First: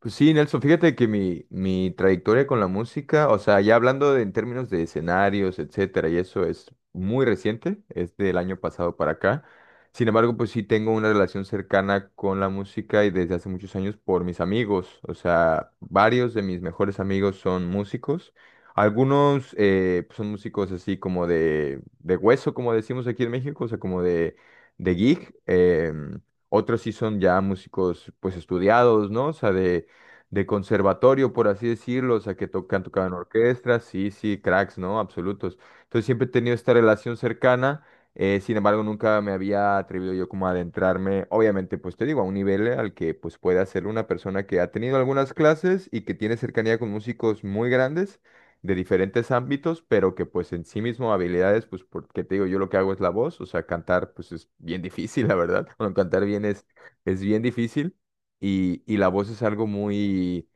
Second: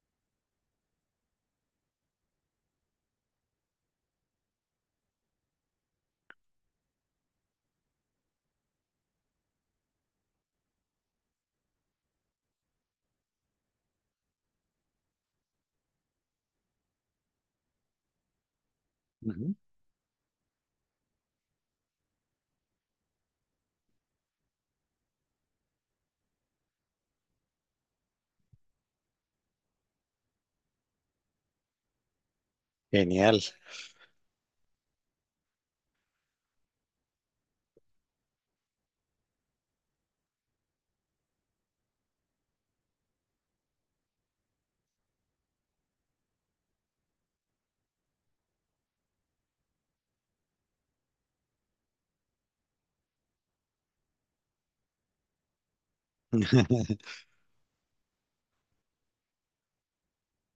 Pues sí, Nelson, fíjate que mi trayectoria con la música, o sea, ya hablando en términos de escenarios, etcétera, y eso es muy reciente, es del año pasado para acá. Sin embargo, pues sí tengo una relación cercana con la música y desde hace muchos años por mis amigos. O sea, varios de mis mejores amigos son músicos. Algunos Ujú. Pues, son músicos así como de hueso, como decimos aquí en México, o sea, como de gig. Otros sí son ya músicos pues estudiados, ¿no? O sea, de conservatorio, por así decirlo, o sea, que han tocado en Genial. orquestas, sí, sí, cracks, ¿no? Absolutos. Entonces siempre he tenido esta relación cercana, sin embargo, nunca me había atrevido yo como a adentrarme, obviamente, pues te digo, a un nivel al que pues puede hacer una persona que ha tenido algunas clases y que tiene cercanía con músicos muy grandes de diferentes ámbitos, pero que pues en sí mismo habilidades, pues porque te digo, yo lo que hago es la voz, o sea, cantar pues es bien difícil, la verdad, bueno, cantar bien es bien difícil, y la voz es algo muy,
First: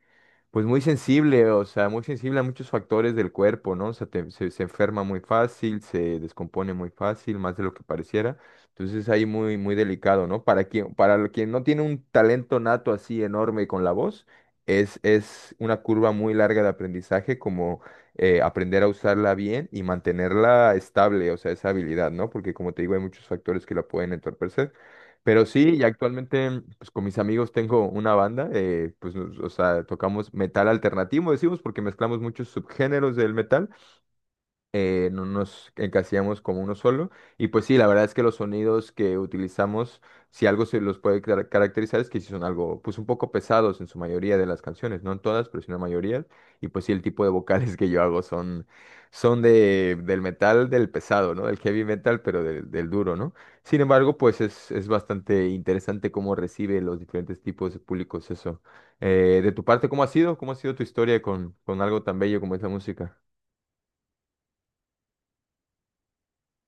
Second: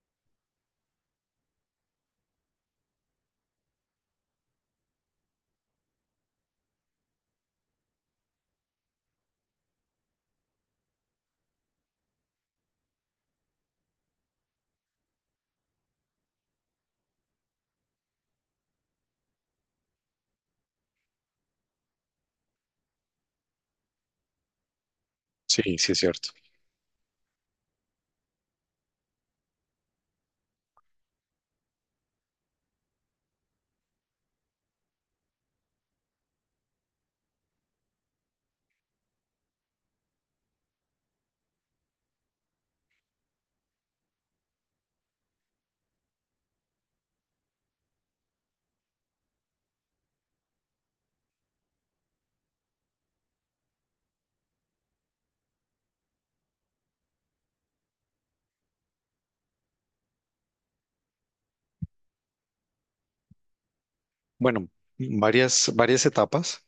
pues muy sensible, o sea, muy sensible a muchos factores del cuerpo, ¿no? O sea, se enferma muy fácil, se descompone muy fácil, más de lo que pareciera. Entonces ahí muy, muy delicado, ¿no? Para quien, quien no tiene un talento nato así enorme con la voz, es una curva muy larga de aprendizaje, como aprender a usarla bien y mantenerla estable, o sea, esa habilidad, ¿no? Porque como te digo, hay muchos factores que la pueden entorpecer. Pero sí, Sí, y sí es cierto. actualmente pues con mis amigos tengo una banda, pues o sea, tocamos metal alternativo, decimos, porque mezclamos muchos subgéneros del metal no nos encasillamos como uno solo. Y pues sí, la verdad es que los sonidos que utilizamos, si algo se los puede caracterizar, es que sí son algo, pues un poco pesados en su mayoría de las canciones, no en todas, pero sí en la mayoría. Y pues sí, el tipo de vocales que yo hago son, son de, del metal, del pesado, ¿no? Del heavy metal, pero del duro, ¿no? Sin embargo, pues es bastante interesante cómo recibe los diferentes tipos de públicos eso. De tu parte, ¿cómo ha sido? ¿Cómo ha sido tu historia con algo tan bello como es la música? Bueno, varias, varias etapas.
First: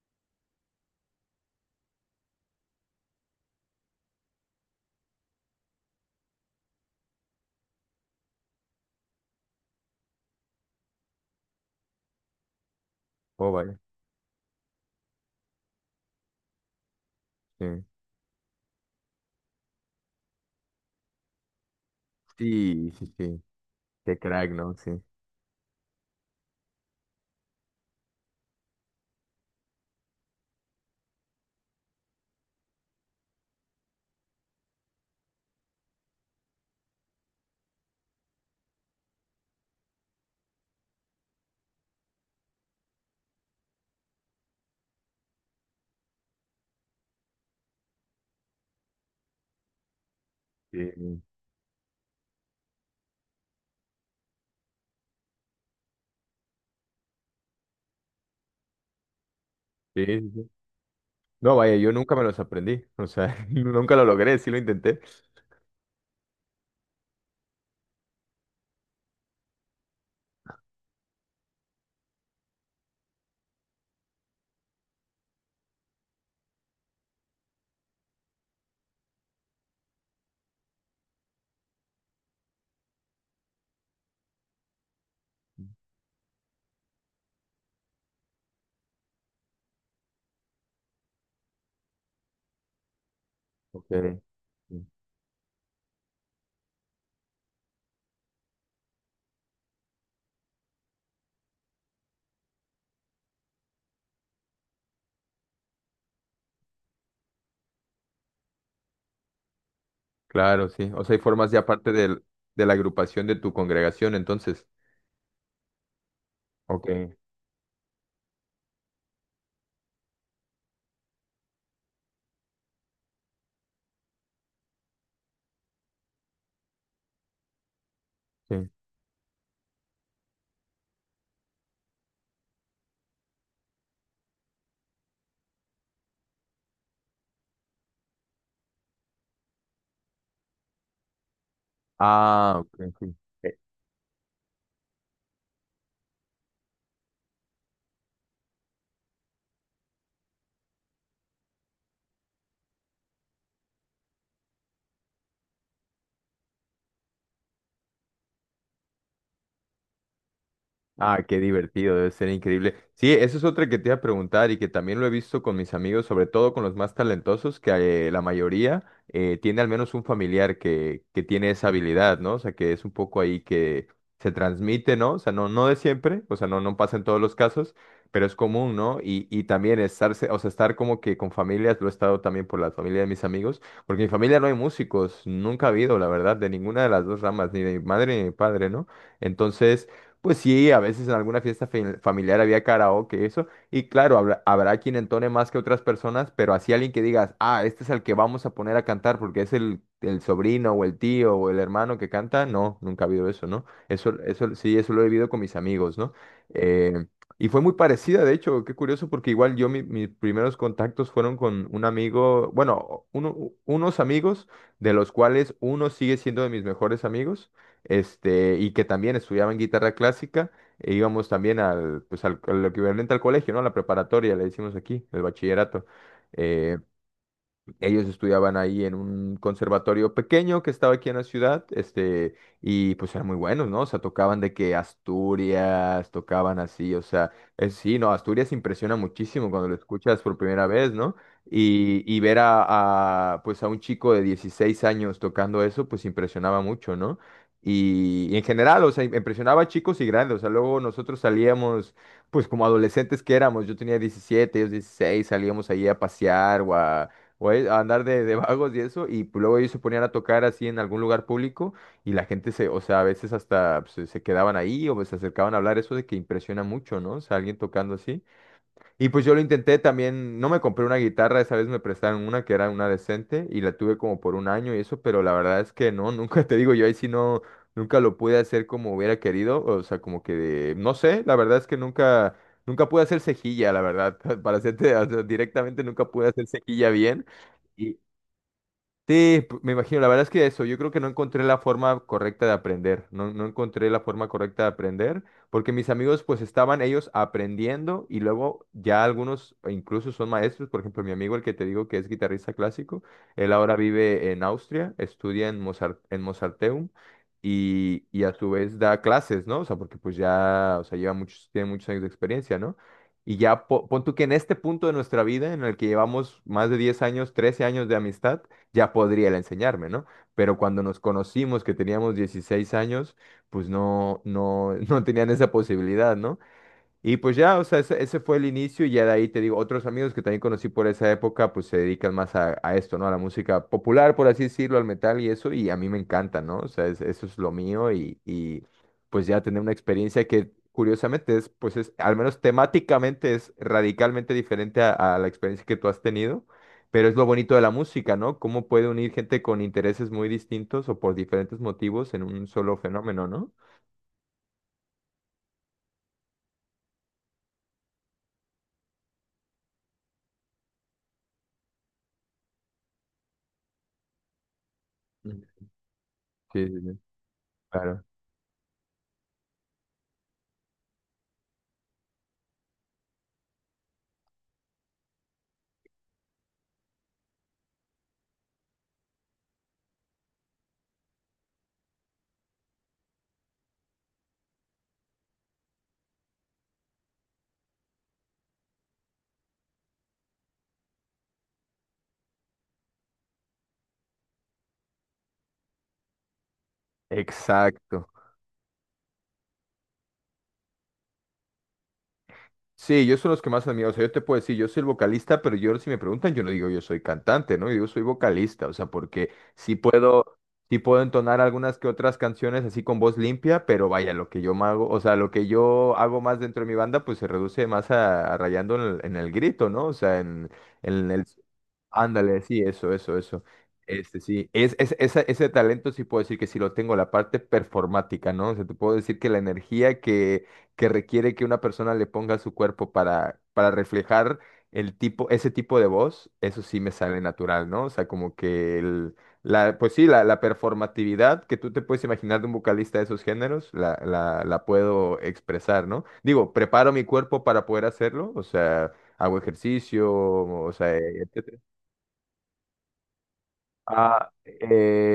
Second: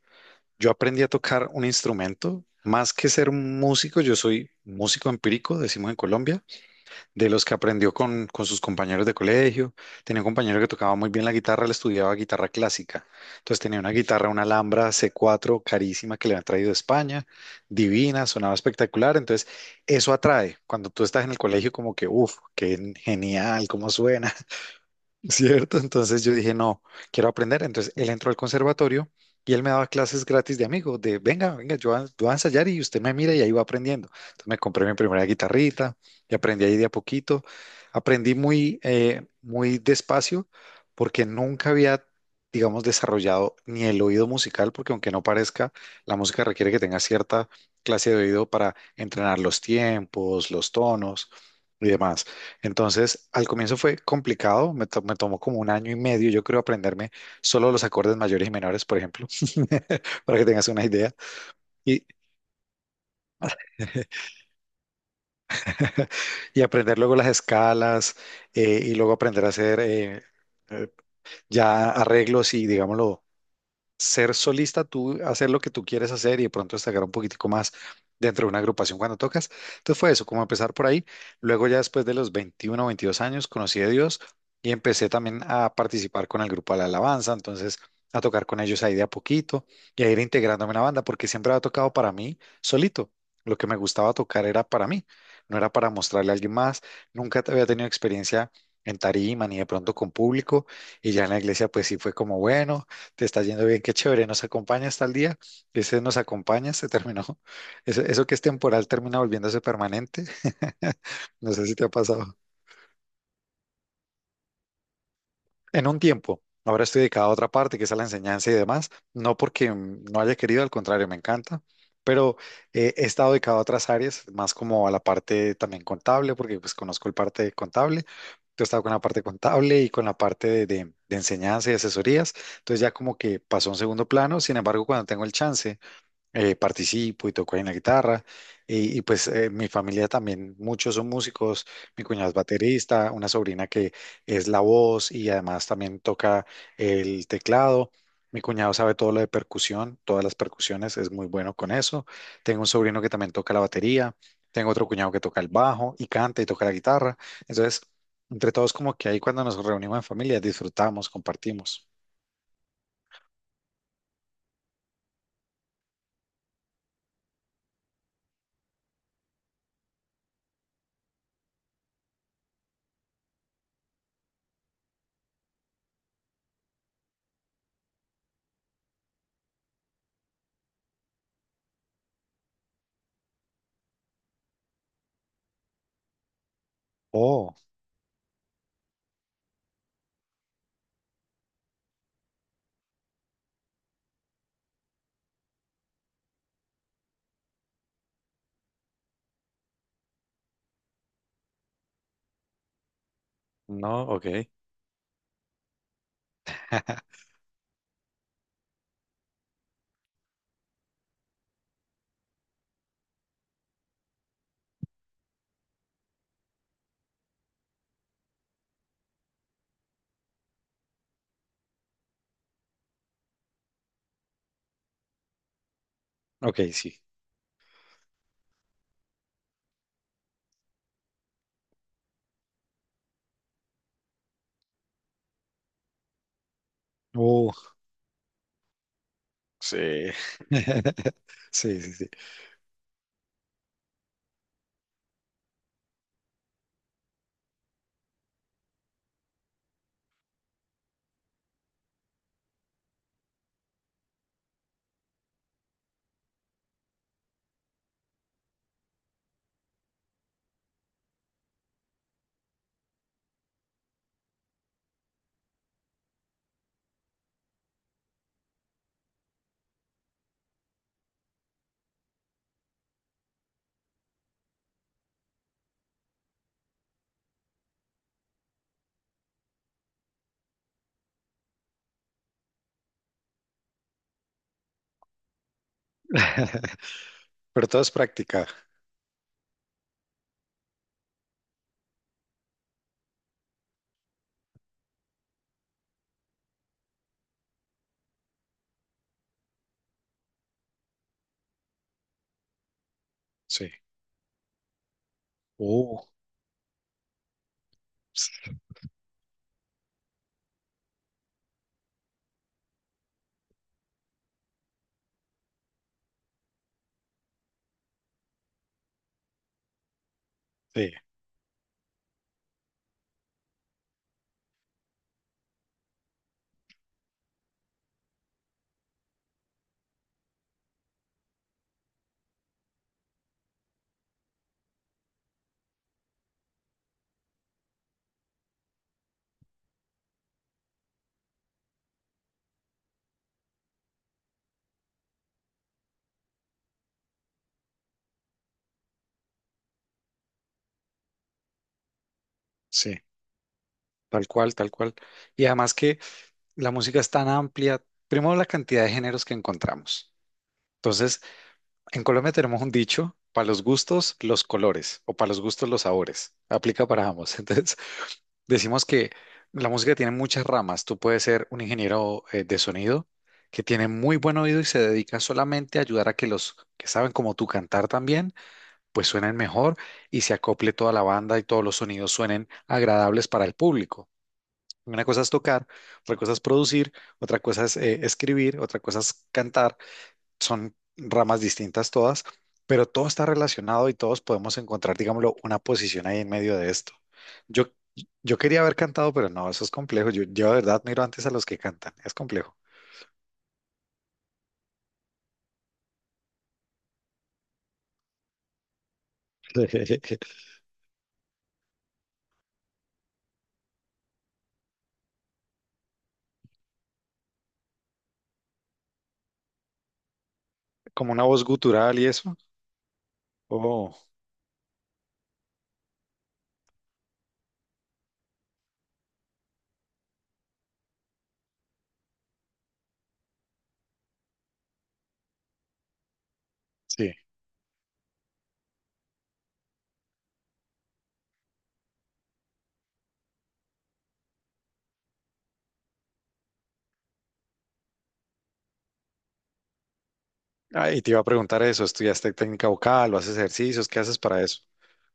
Yo aprendí a tocar un instrumento. Más que ser un músico, yo soy músico empírico, decimos en Colombia, de los que aprendió con sus compañeros de colegio. Tenía un compañero que tocaba muy bien la guitarra, él estudiaba guitarra clásica. Oh, Entonces vaya. tenía una guitarra, una Alhambra c cuatro carísima que le han traído de España, Sí. divina, sonaba espectacular. Entonces eso atrae. Cuando tú estás en el colegio, como que, uff, Sí, qué sí, sí. genial, cómo Qué suena. crack, ¿no? Sí. ¿Cierto? Entonces yo dije, no, quiero aprender. Entonces él entró al conservatorio y él me daba clases gratis de amigo, de venga, venga, yo voy a ensayar y usted me mira y ahí va aprendiendo. Entonces me compré mi primera guitarrita y aprendí ahí de a poquito. Aprendí muy, muy despacio porque nunca había, digamos, desarrollado ni el oído musical, porque aunque no parezca, la música requiere que tenga cierta clase de oído para entrenar los tiempos, los Sí, sí, tonos y demás. Entonces, al comienzo fue complicado, me tomó como 1 año y medio, yo creo, aprenderme solo los acordes mayores y menores, por ejemplo, sí, para que sí. tengas una idea, No, vaya, yo y, nunca me los aprendí. O sea, nunca lo logré, sí lo intenté. y aprender luego las escalas, y luego aprender a hacer eh, ya arreglos y, digámoslo, ser solista, tú hacer lo que tú quieres hacer y de pronto destacar un poquitico más dentro de una agrupación cuando tocas. Entonces fue eso, como empezar por ahí. Luego ya después de los 21 o 22 años conocí a Dios y empecé también a participar con el grupo de la alabanza, entonces a tocar con ellos ahí de a poquito y a ir integrándome en la banda porque siempre había tocado para mí solito. Lo que me Ok, gustaba tocar era sí. para mí, no era para mostrarle a alguien más. Nunca había tenido experiencia en tarima ni de pronto con público y ya en la iglesia pues sí fue como bueno, te está yendo bien, qué chévere, nos acompaña hasta el día, ese nos acompaña, se terminó. Eso que es temporal termina volviéndose permanente. Claro, sí. O sea, hay formas No ya sé si te ha parte del, pasado. de la agrupación de tu congregación, entonces. En un tiempo, ahora Ok, estoy dedicado a otra parte, que es a la enseñanza y demás, no porque no haya querido, al contrario, me encanta, pero he estado dedicado a otras áreas, más como a la parte también contable, porque pues conozco el parte contable. Yo he sí. estado con la parte contable y con la parte de, de enseñanza y asesorías, entonces ya como que pasó a un segundo plano, sin embargo, cuando tengo el chance participo y toco ahí en la guitarra. Y pues mi familia también, muchos son músicos, mi cuñado es Ah, ok, baterista, sí. una sobrina que es la voz y además también toca el teclado. Mi cuñado sabe todo lo de percusión, todas las percusiones, es muy bueno con eso. Tengo un sobrino que también toca la batería, tengo otro cuñado que toca el bajo y canta y toca la guitarra. Entonces, entre todos como que ahí cuando nos reunimos en familia disfrutamos, Ah, qué compartimos. divertido, debe ser increíble. Sí, eso es otra que te iba a preguntar y que también lo he visto con mis amigos, sobre todo con los más talentosos, que la mayoría tiene al menos un familiar que tiene esa habilidad, ¿no? O sea, que es un poco ahí que se transmite, ¿no? O sea, no, no de siempre, o sea, no, no pasa en todos los casos, pero es común, ¿no? Y también estarse, o sea, estar como que con familias, lo he estado también por la familia de mis amigos, porque en mi familia no hay músicos, nunca ha habido, la verdad, de ninguna de las dos ramas, Oh, ni de mi madre ni de mi padre, ¿no? Entonces... Pues sí, a veces en alguna fiesta familiar había karaoke, eso. Y claro, habrá, habrá quien entone más que otras personas, pero así alguien que digas, ah, este es el que vamos a poner a cantar porque es el sobrino o el tío o el hermano que canta, no, nunca ha habido eso, ¿no? no, Eso, ok. eso sí, eso lo he vivido con mis amigos, ¿no? Eh, y fue muy parecida, de hecho, qué curioso, porque igual yo mis primeros contactos fueron con un amigo, bueno, unos amigos de los cuales uno sigue siendo de mis mejores amigos este, y que también estudiaban guitarra clásica, e íbamos también al, pues al, al equivalente al colegio, ¿no? A la preparatoria, le decimos aquí, el bachillerato. Ok, Eh, sí. Ellos estudiaban ahí en un conservatorio pequeño que estaba aquí en la ciudad, este, y pues eran muy buenos, ¿no? O sea, tocaban de que Asturias, tocaban así, o sea, Oh, sí, no, Asturias impresiona muchísimo cuando lo sí. escuchas por primera vez, ¿no? Sí, sí, sí. Y ver a, pues a un chico de 16 años tocando eso, pues impresionaba mucho, ¿no? Y en general, o sea, impresionaba a chicos y grandes, o sea, luego nosotros salíamos pues como adolescentes que éramos, yo tenía 17, ellos 16, salíamos ahí a pasear o a, güey, a andar de vagos y eso, y pues, luego ellos se ponían a tocar así en algún lugar público y la gente se, o sea, a veces hasta pues, se quedaban ahí o pues, se acercaban a hablar, eso de que impresiona mucho, ¿no? O sea, alguien tocando así. Y pues yo lo intenté también, no me compré una guitarra, esa vez me prestaron una que era una decente y la tuve como por un año y eso, pero la verdad es que no, nunca te digo, yo ahí sí no, nunca lo pude hacer como hubiera querido, o sea, como que, de- no sé, la verdad es que nunca, nunca pude hacer cejilla, la verdad, para hacerte, o sea, directamente nunca pude hacer cejilla bien. Pero todo es práctica. Sí, me imagino, la verdad es que eso, yo creo que no encontré la forma correcta de aprender, no, no encontré la forma correcta de aprender, porque mis amigos pues estaban ellos aprendiendo y luego ya algunos e incluso son maestros, por ejemplo, mi amigo el que te digo que es guitarrista clásico, él Sí. ahora vive en Austria, estudia en Mozart, Uh, en Mozarteum y a su vez da clases, ¿no? O sea, porque pues ya, o sea, lleva muchos, tiene muchos años de experiencia, ¿no? Y ya pon tú que en este punto de nuestra vida, en el que llevamos más de 10 años, 13 años de amistad, ya podría él enseñarme, ¿no? Pero cuando sí, nos conocimos, que teníamos 16 años, pues no, no, no tenían esa posibilidad, ¿no? Y pues ya, o sea, ese fue el inicio y ya de ahí te digo, otros amigos que también conocí por esa época, pues se dedican más a esto, ¿no? A la música popular, por así decirlo, al metal y eso, y a mí me encanta, ¿no? O sea, eso es lo mío y pues ya tener una experiencia que curiosamente es, pues es, al menos temáticamente es radicalmente diferente a la experiencia que tú has tenido, pero es lo bonito de la música, ¿no? Cómo puede unir gente con intereses muy distintos o por diferentes motivos en un solo sí. fenómeno, ¿no? Tal cual, tal cual. Y además que la música es tan amplia. Primero, la cantidad de géneros que encontramos. Entonces, en Colombia tenemos un dicho, para los gustos, los colores, o para los Mm. gustos, los sabores. Sí, sí, Aplica sí, para ambos. Entonces, claro. decimos que la música tiene muchas ramas. Tú puedes ser un ingeniero de sonido que tiene muy buen oído y se dedica solamente a ayudar a que los que saben como tú cantar también, pues suenen mejor y se acople toda la banda y todos los sonidos suenen agradables para el público. Una cosa es tocar, otra cosa es producir, otra cosa es escribir, otra cosa es cantar, son ramas distintas todas, pero todo está relacionado y todos podemos encontrar, digámoslo, una posición ahí en medio de esto. Yo, Exacto. yo quería haber cantado, pero no, eso es complejo. Yo de verdad miro antes a los que cantan, es complejo. Sí, yo soy los que más admiro. O sea, yo te puedo decir, yo soy el vocalista, pero yo si me preguntan, yo no digo yo soy cantante, ¿no? Yo digo soy vocalista, o sea, porque sí puedo entonar algunas que otras canciones así con voz limpia, pero vaya, lo que yo hago, o sea, lo que yo hago más dentro de mi banda, pues se reduce más a rayando en el grito, ¿no? O sea, en Como una el, voz gutural y eso. Ándale, sí, eso, eso, eso. Oh, Este, sí, es, ese talento sí puedo decir que sí lo tengo, la parte performática, ¿no? O sea, te puedo decir que la energía que requiere que una persona le ponga a su cuerpo para reflejar el tipo, ese tipo de voz, eso sí me sí. sale natural, ¿no? O sea, como que el, la, pues sí, la performatividad que tú te puedes imaginar de un vocalista de esos géneros, la puedo expresar, ¿no? Digo, preparo mi cuerpo para poder hacerlo, o sea, hago ejercicio, o Ah, sea, y te iba a etc. preguntar eso, ¿estudiaste técnica vocal o haces ejercicios? ¿Qué haces Ah, para eso?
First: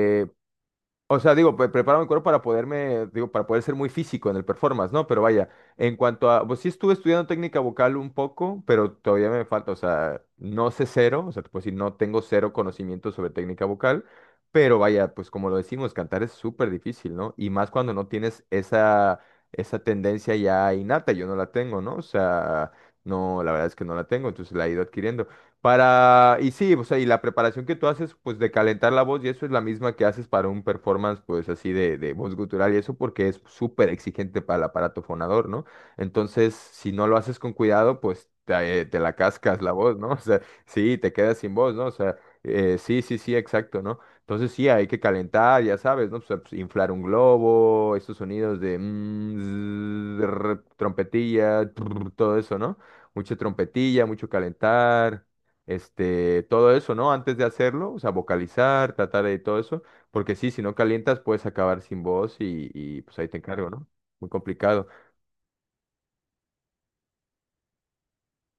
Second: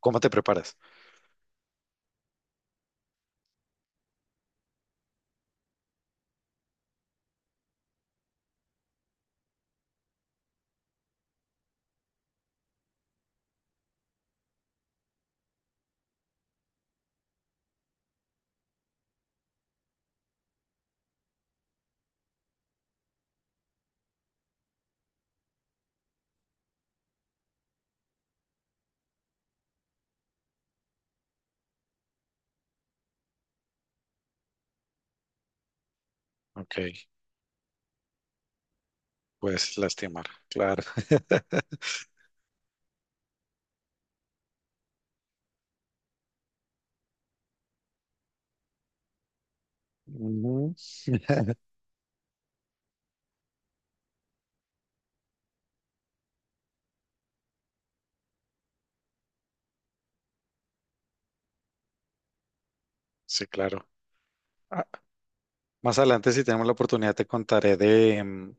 ¿Cómo te preparas? o sea, digo, preparo mi cuerpo para poderme, digo, para poder ser muy físico en el performance, ¿no? Pero vaya, en cuanto a, pues sí estuve estudiando técnica vocal un poco, pero todavía me falta, o sea, no sé cero, o sea, pues sí, no tengo cero conocimiento sobre técnica vocal, pero vaya, pues como lo decimos, cantar es súper difícil, ¿no? Y más cuando no tienes esa, esa tendencia ya innata, yo no la tengo, ¿no? O sea, no, la verdad es que no la tengo, entonces la he ido adquiriendo. Para, y sí, o sea, y la preparación que tú haces, pues de calentar la voz, y eso es la misma que haces para un performance, pues así de voz gutural, y eso porque es súper exigente para el aparato fonador, ¿no? Entonces, si Ok, no lo haces con cuidado, pues te, te la cascas la pues voz, ¿no? O lastimar, sea, claro. sí, te quedas sin voz, ¿no? O sea, sí, sí, sí, exacto, ¿no? Entonces, sí, hay que calentar, ya sabes, ¿no? O sea, pues, inflar un globo, estos sonidos de mm, zzzz, trr, Ujú. trompetilla, trr, todo eso, ¿no? Mucha trompetilla, mucho calentar este, todo eso, ¿no? Antes de hacerlo, o sea, vocalizar, tratar de todo eso, porque sí, si no calientas puedes acabar sin voz y, pues ahí te Sí, encargo, ¿no? claro. Muy A- complicado. Más adelante, si tenemos la oportunidad, te contaré de...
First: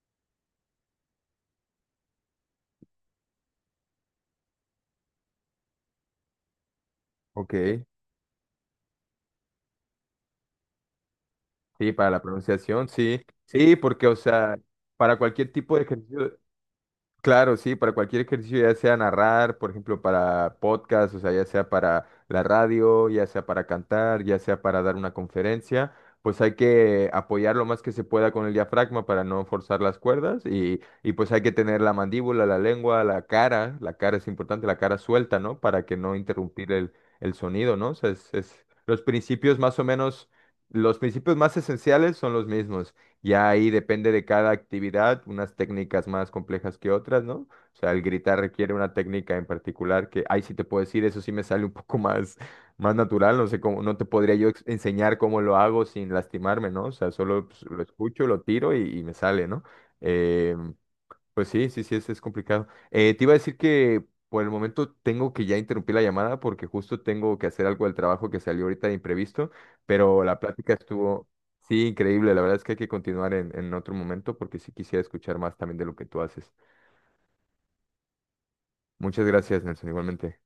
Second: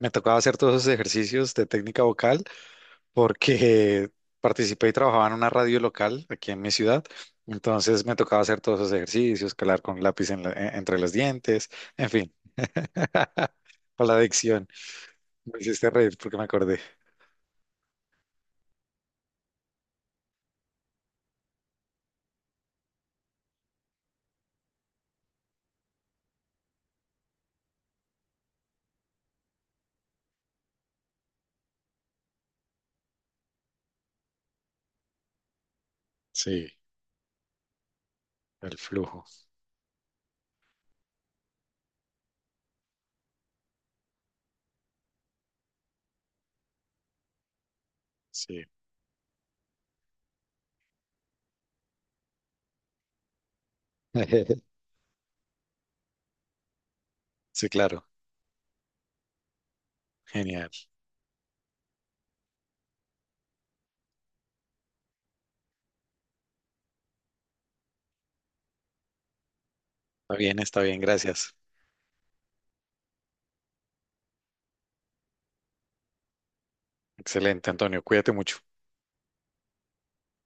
me tocaba hacer todos esos ejercicios de técnica vocal porque participé y trabajaba en una radio local aquí en mi ciudad. Ok, Entonces me tocaba hacer todos esos ejercicios, calar con lápiz entre los dientes, sí, en para la fin, pronunciación, sí, sí, porque, con la o sea, adicción. para cualquier Me tipo de hiciste reír ejercicio, porque me acordé. Claro, sí, para cualquier ejercicio, ya sea narrar, por ejemplo, para podcast, o sea, ya sea para la radio, ya sea para cantar, ya sea para dar una conferencia, pues hay que apoyar lo más que se pueda con el diafragma para no forzar las cuerdas y pues hay que tener la mandíbula, la lengua, la cara es importante, la cara suelta, ¿no? Para que no Sí, interrumpir el sonido, ¿no? O sea, es, el los flujo. principios más o menos, los principios más esenciales son los mismos. Ya ahí depende de cada actividad, unas técnicas más complejas que otras, ¿no? O sea, el gritar Sí. requiere una técnica en particular que, ay, sí te puedo decir, eso sí me sale un poco más, más natural, no sé cómo, no te podría yo enseñar cómo lo hago sin lastimarme, ¿no? O sea, solo pues, Sí, lo claro. escucho, lo tiro y me sale, ¿no? Genial. Em, pues sí, sí, sí, es complicado. Te iba a decir que por el momento tengo que ya interrumpir la llamada porque justo tengo que hacer algo del trabajo que salió ahorita de imprevisto, pero la Está bien, plática está bien. estuvo, Gracias. sí, increíble. La verdad es que hay que continuar en otro momento porque sí quisiera escuchar más también de lo que tú haces. Excelente, Antonio. Cuídate mucho. Muchas gracias, Nelson, igualmente.